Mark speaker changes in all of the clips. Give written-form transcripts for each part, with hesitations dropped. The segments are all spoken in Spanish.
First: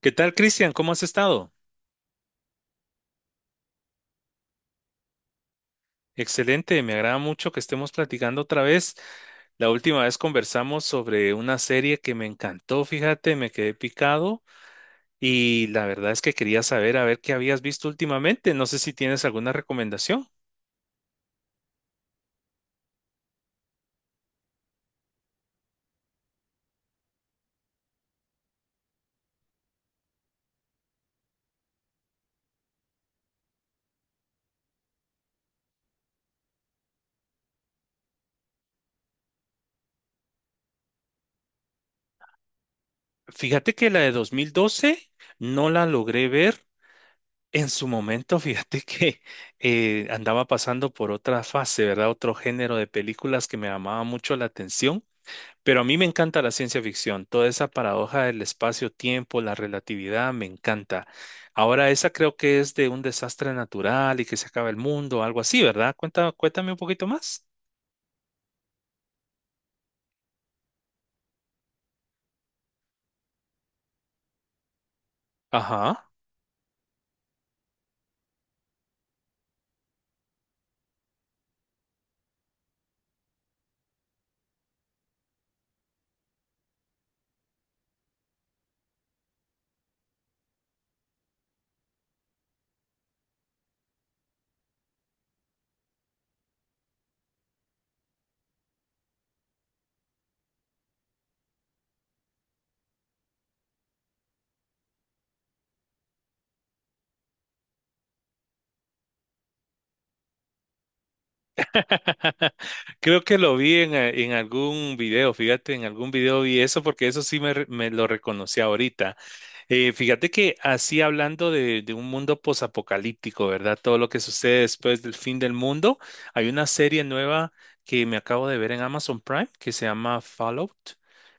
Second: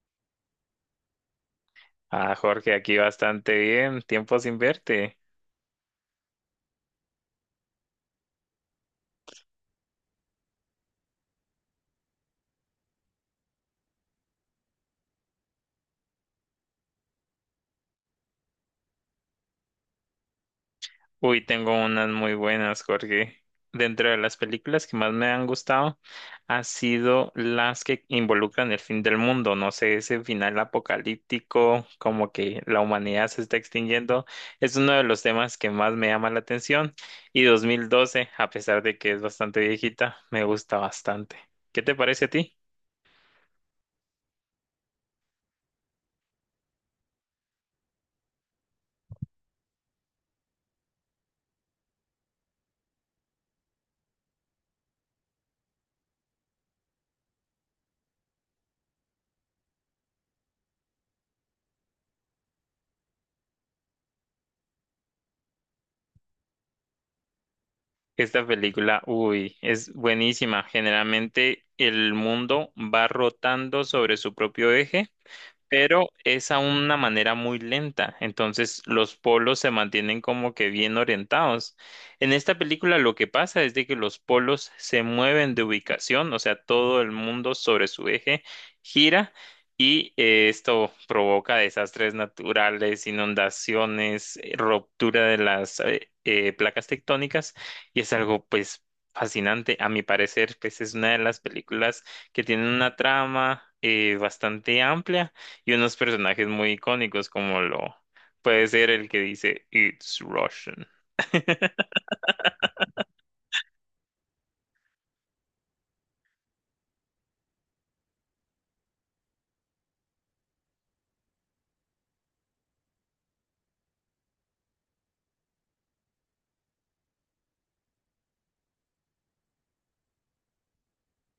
Speaker 1: ¿Qué tal, Cristian? ¿Cómo has estado?
Speaker 2: Ah, Jorge, aquí bastante bien. Tiempo sin verte.
Speaker 1: Excelente, me agrada mucho que estemos platicando otra vez. La última vez conversamos sobre una serie que me encantó, fíjate, me quedé picado y la verdad es que quería saber a ver qué habías visto últimamente. No sé si tienes alguna recomendación.
Speaker 2: Uy, tengo unas muy buenas, Jorge. Dentro de las películas que más me han gustado, ha sido las que involucran el fin del mundo. No sé, ese final apocalíptico, como que la humanidad se está extinguiendo, es uno de los temas que más me llama la atención. Y 2012, a pesar de que es bastante viejita, me gusta bastante. ¿Qué te parece a ti?
Speaker 1: Fíjate que la de 2012 no la logré ver en su momento. Fíjate que andaba pasando por otra fase, ¿verdad? Otro género de películas que me llamaba mucho la atención. Pero a mí me encanta la ciencia ficción, toda esa paradoja del espacio-tiempo, la relatividad, me encanta. Ahora, esa creo que es de un desastre natural y que se acaba el mundo, algo así, ¿verdad? Cuenta, cuéntame un poquito más.
Speaker 2: Esta película, uy, es buenísima. Generalmente el mundo va rotando sobre su propio eje, pero
Speaker 1: Ajá.
Speaker 2: es a una manera muy lenta, entonces los polos se mantienen como que bien orientados. En esta película lo que pasa es de que los polos se mueven de ubicación, o sea, todo el mundo sobre su eje gira y esto provoca desastres naturales, inundaciones, ruptura de las placas tectónicas, y es algo pues fascinante, a mi parecer. Pues es una de las películas que tiene una trama bastante amplia y unos personajes muy icónicos como lo puede ser el que dice It's Russian.
Speaker 1: Creo que lo vi en algún video, fíjate, en algún video vi eso porque eso sí me, me lo reconocí ahorita. Fíjate que así hablando de un mundo posapocalíptico, ¿verdad? Todo lo que sucede después del fin del mundo. Hay una serie nueva que me acabo de ver en Amazon Prime que se llama Fallout,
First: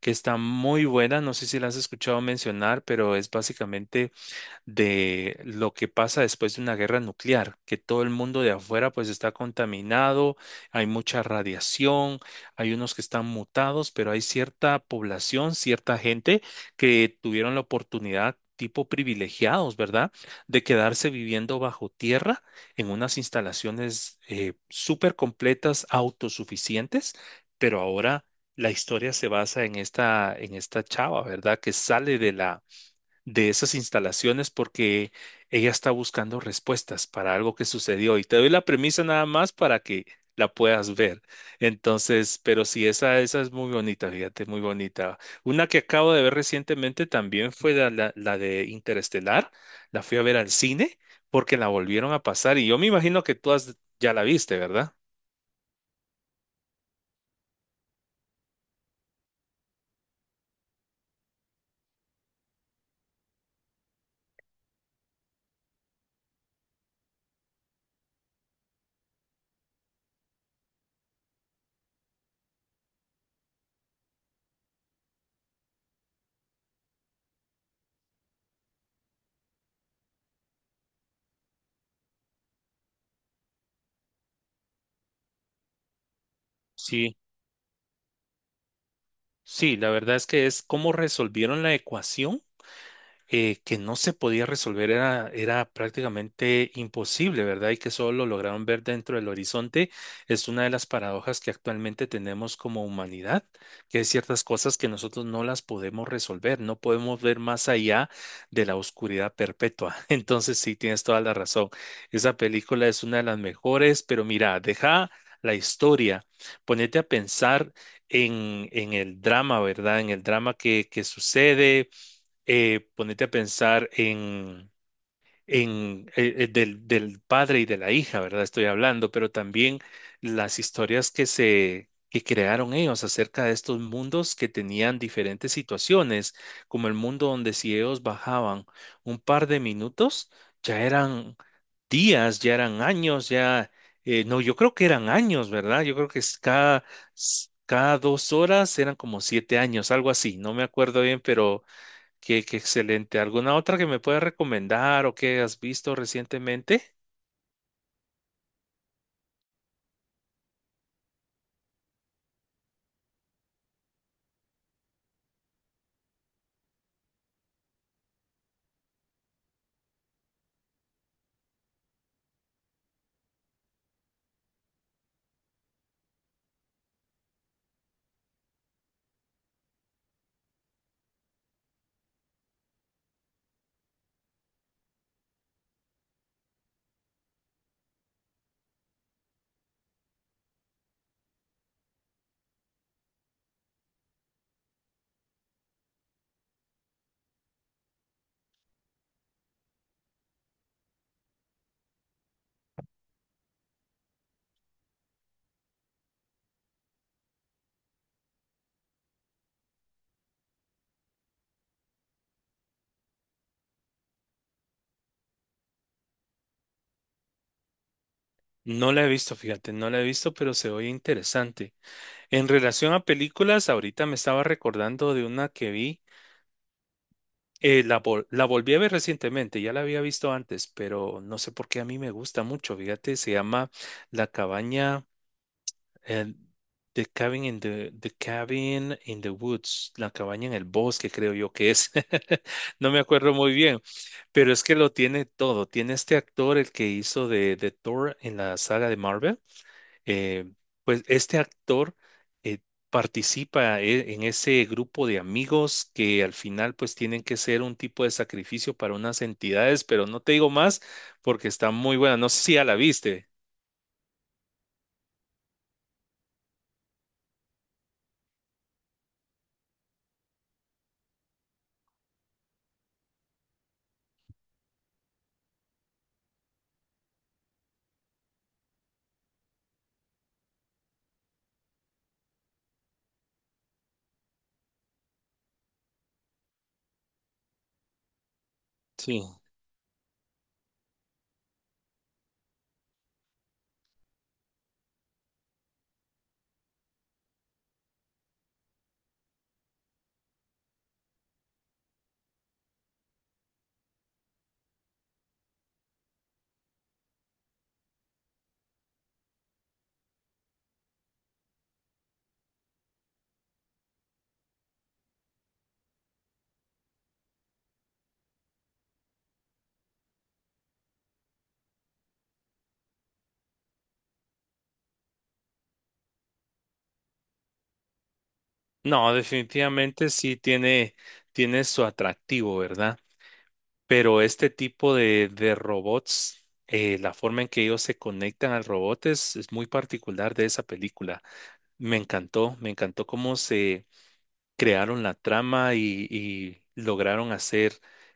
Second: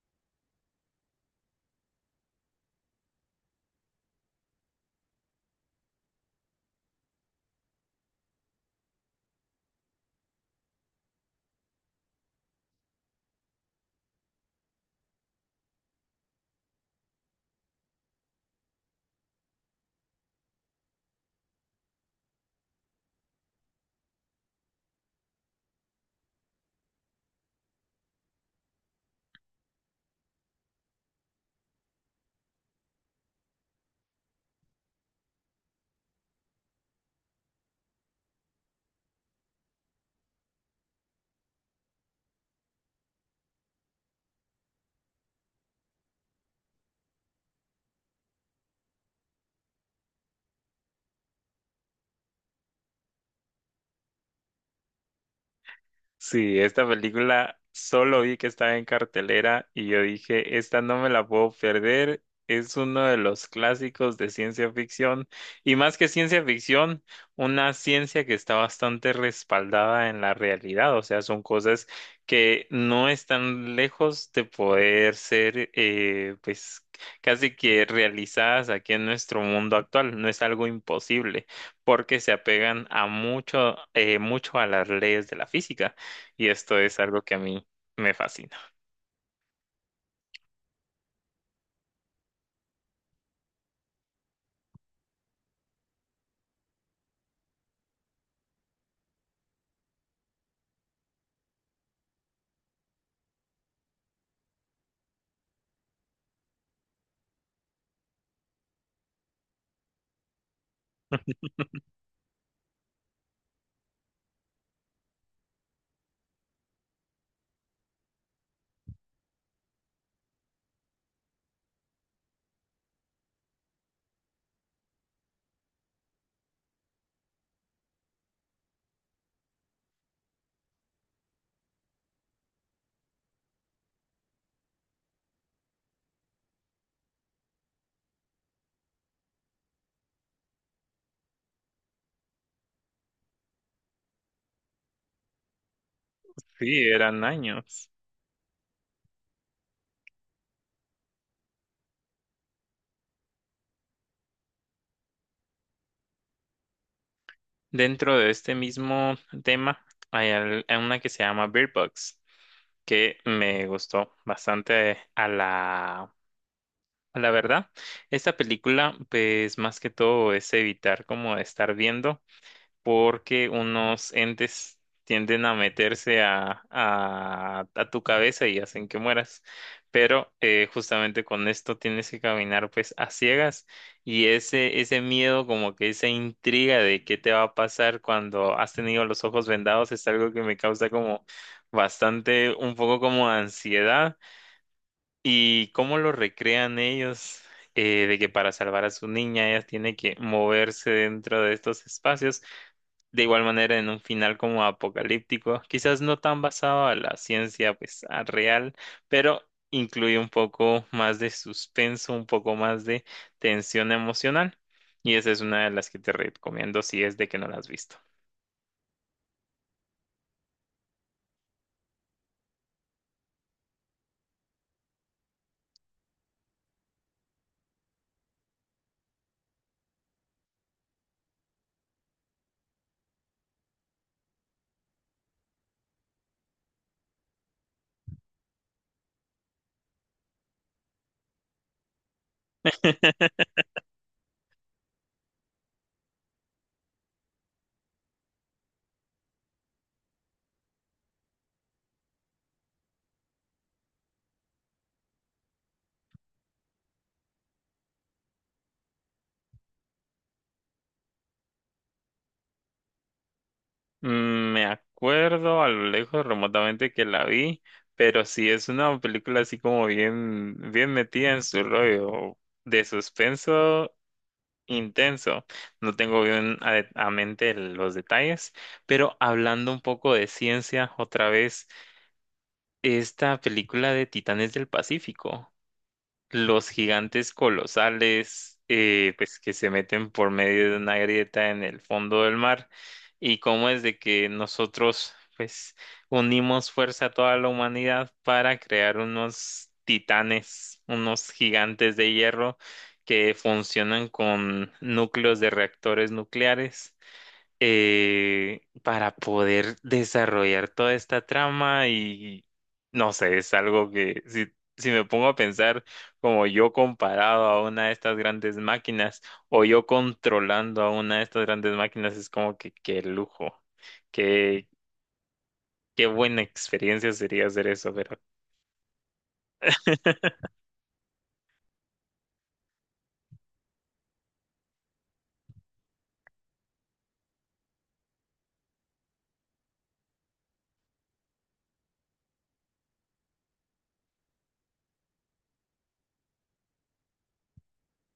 Speaker 1: que está muy buena. No sé si la has escuchado mencionar, pero es básicamente de lo que pasa después de una guerra nuclear, que todo el mundo de afuera pues está contaminado, hay mucha radiación, hay unos que están mutados, pero hay cierta población, cierta gente que tuvieron la oportunidad tipo privilegiados, ¿verdad? De quedarse viviendo bajo tierra en unas instalaciones súper completas, autosuficientes, pero ahora la historia se basa en esta chava, ¿verdad? Que sale de la de esas instalaciones porque ella está buscando respuestas para algo que sucedió, y te doy la premisa nada más para que la puedas ver. Entonces, pero sí, esa es muy bonita, fíjate, muy bonita. Una que acabo de ver recientemente también fue la de Interestelar, la fui a ver al cine porque la volvieron a pasar y yo me imagino que tú ya la viste, ¿verdad?
Speaker 2: Sí, esta película solo vi que estaba en cartelera y yo dije, esta no me la puedo perder. Es uno de los clásicos de ciencia ficción, y más que ciencia ficción, una ciencia que está bastante respaldada en la realidad. O sea, son cosas que no están lejos de poder ser, pues, casi que realizadas aquí en nuestro mundo actual. No es algo imposible porque se apegan a mucho, mucho a las leyes de la física. Y esto es
Speaker 1: Sí,
Speaker 2: algo que a mí me fascina.
Speaker 1: sí, la verdad es que es cómo resolvieron la ecuación que no se podía resolver, era, era prácticamente imposible, ¿verdad? Y que solo lo lograron ver dentro del horizonte, es una de las paradojas que actualmente tenemos como humanidad, que hay ciertas cosas que nosotros no las podemos resolver, no podemos ver más allá de la oscuridad perpetua. Entonces, sí, tienes toda la razón. Esa película es una de las mejores, pero mira, deja la historia, ponete a pensar en el drama, ¿verdad? En el drama que sucede. Ponete a pensar en del, del padre y de la hija, ¿verdad? Estoy hablando, pero también las historias que se que crearon ellos acerca de estos mundos que tenían diferentes situaciones, como el mundo donde si ellos bajaban un par de minutos, ya eran días, ya eran años, ya, no, yo creo que eran años, ¿verdad? Yo creo que es cada,
Speaker 2: Sí, eran años.
Speaker 1: cada 2 horas eran como 7 años, algo así, no me acuerdo bien, pero qué, qué excelente. ¿Alguna otra que me puedas recomendar o que has visto recientemente?
Speaker 2: Dentro de este mismo tema hay hay una que se llama Bird Box, que me gustó bastante a la verdad. Esta película pues más que todo es evitar como estar viendo, porque unos entes tienden a meterse a tu cabeza y hacen que mueras. Pero justamente con esto tienes que caminar pues a ciegas, y ese miedo, como que esa intriga de qué te va a pasar cuando has tenido los ojos vendados es algo que me causa como bastante, un poco como ansiedad. ¿Y cómo lo recrean ellos? De que para salvar a su niña ella tiene que moverse dentro de estos espacios, de igual manera en un final como apocalíptico, quizás no tan basado a la ciencia pues a real, pero incluye un poco más de suspenso, un poco más de tensión emocional. Y esa es una de las que te recomiendo si es de que no la has visto.
Speaker 1: No la he visto, fíjate, no la he visto, pero se oye interesante. En relación a películas, ahorita me estaba recordando de una que vi, la, la volví a ver recientemente, ya la había visto antes, pero no sé por qué a mí me gusta mucho, fíjate, se llama La cabaña. El, the cabin in the, the cabin in the woods, la cabaña en el bosque, creo yo que es. No me acuerdo muy bien, pero es que lo tiene todo. Tiene este actor, el que hizo de Thor en la saga de Marvel. eh, pues este actor eh, participa en ese grupo de amigos que al final pues tienen que ser un tipo de sacrificio para unas entidades, pero no te digo más porque está muy buena. No sé si ya la viste.
Speaker 2: Mm, me acuerdo a lo lejos remotamente que la vi, pero sí es una película así como bien, bien metida en su rollo de suspenso intenso. No tengo bien a mente los detalles, pero hablando un poco de ciencia, otra vez, esta película de Titanes del Pacífico, los gigantes colosales,
Speaker 1: Sí.
Speaker 2: pues que se meten por medio de una grieta en el fondo del mar, y cómo es de que nosotros, pues, unimos fuerza a toda la humanidad para crear unos titanes, unos gigantes de hierro que funcionan con núcleos de reactores nucleares, para poder desarrollar toda esta trama. Y no sé, es algo que si, si me pongo a pensar como yo comparado a una de estas grandes máquinas o yo controlando a una de estas grandes máquinas, es como que qué lujo, qué, qué buena experiencia sería hacer eso, pero...
Speaker 1: No, definitivamente sí tiene, tiene su atractivo, ¿verdad? Pero este tipo de robots, la forma en que ellos se conectan al robot es muy particular de esa película. Me encantó cómo se crearon la trama y lograron hacer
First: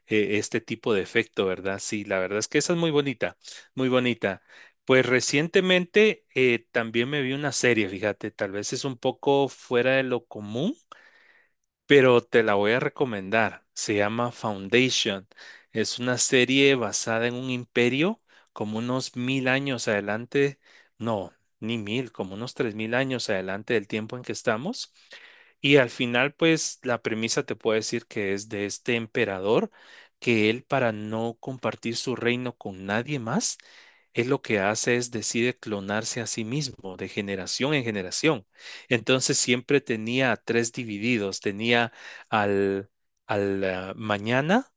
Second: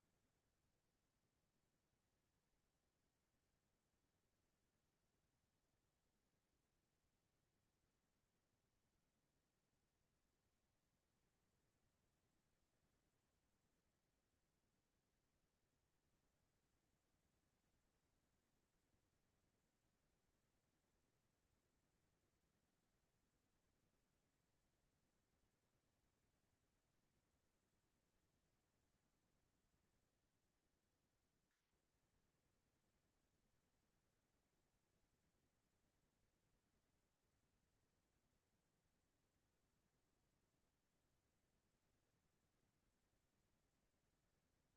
Speaker 1: este tipo de efecto, ¿verdad? Sí, la verdad es que esa es muy bonita, muy bonita. Pues recientemente también me vi una serie, fíjate, tal vez es un poco fuera de lo común, pero te la voy a recomendar. Se llama Foundation. Es una serie basada en un imperio como unos 1000 años adelante, no, ni mil, como unos 3000 años adelante del tiempo en que estamos. Y al final, pues la premisa te puedo decir que es de este emperador, que él, para no compartir su reino con nadie más, él lo que hace es decide clonarse a sí mismo de generación en generación. Entonces siempre tenía a tres divididos. Tenía al, al mañana,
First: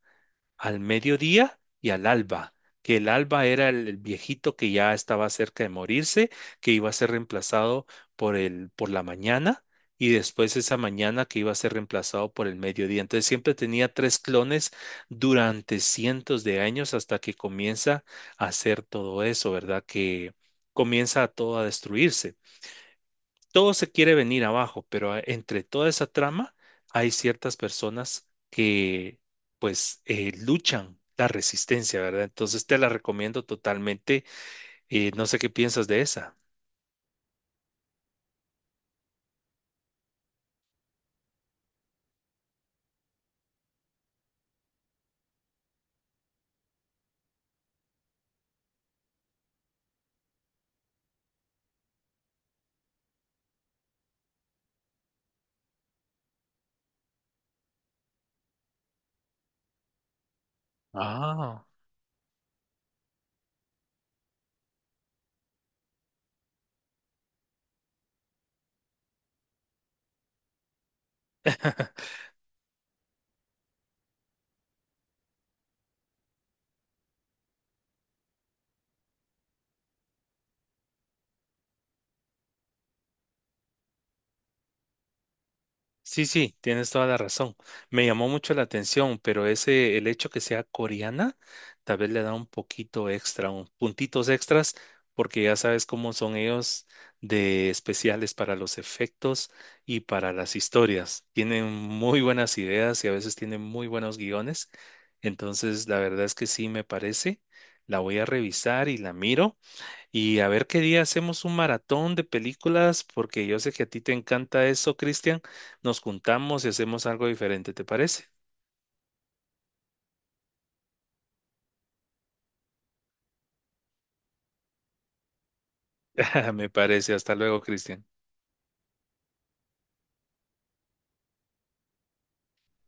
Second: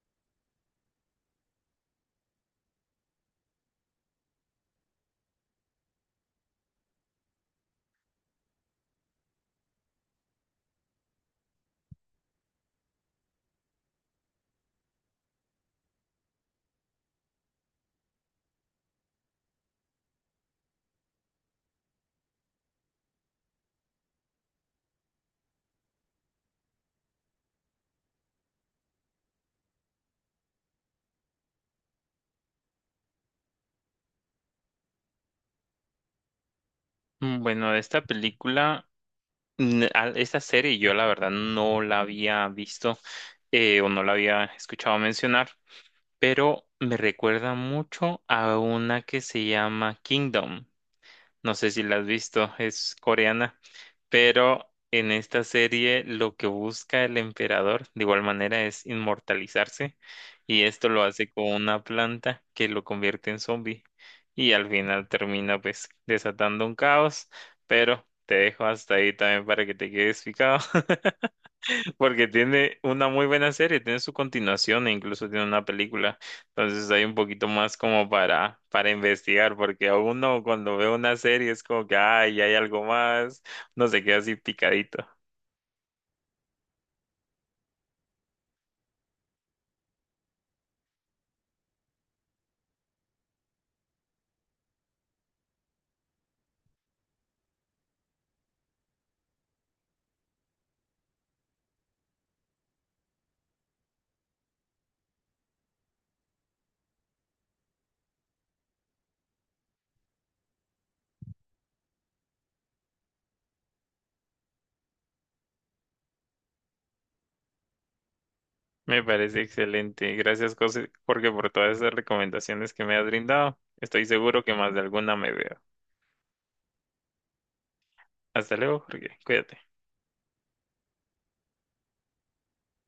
Speaker 1: al mediodía y al alba. Que el alba era el viejito que ya estaba cerca de morirse, que iba a ser reemplazado por el, por la mañana. Y después esa mañana que iba a ser reemplazado por el mediodía. Entonces siempre tenía tres clones durante cientos de años hasta que comienza a hacer todo eso, ¿verdad? Que comienza todo a destruirse, todo se quiere venir abajo, pero entre toda esa trama hay ciertas personas que pues luchan la resistencia, ¿verdad? Entonces te la recomiendo totalmente. No sé qué piensas de esa.
Speaker 2: Mm, bueno, de esta película, esta serie yo la verdad no la había visto, o no la había escuchado mencionar. Pero me recuerda mucho a una que se llama Kingdom. No sé si la has visto, es coreana, pero en esta serie lo que busca el emperador de igual manera es inmortalizarse, y esto lo hace con
Speaker 1: Ah.
Speaker 2: una planta que lo convierte en zombie, y al final termina pues desatando un caos, pero te dejo hasta ahí también para que te quedes picado. Porque tiene una muy buena serie, tiene su continuación e incluso tiene una película. Entonces hay un poquito más como para investigar, porque a uno cuando ve una serie es como que, ay, hay algo más, no se queda así picadito.
Speaker 1: Sí, sí, tienes toda la razón. Me llamó mucho la atención, pero ese, el hecho que sea coreana, tal vez le da un poquito extra, un puntitos extras, porque ya sabes cómo son ellos de especiales para los efectos y para las historias. Tienen muy buenas ideas y a veces tienen muy buenos guiones. Entonces, la verdad es que sí me parece. La voy a revisar y la miro. Y a ver qué día hacemos un maratón de películas, porque yo sé que a ti te encanta eso, Cristian. Nos juntamos y hacemos algo diferente, ¿te parece?
Speaker 2: Me parece excelente. Gracias, José, porque por todas esas recomendaciones que me has brindado, estoy seguro que más de alguna me veo.
Speaker 1: Me parece. Hasta luego, Cristian.
Speaker 2: Hasta luego, Jorge. Cuídate.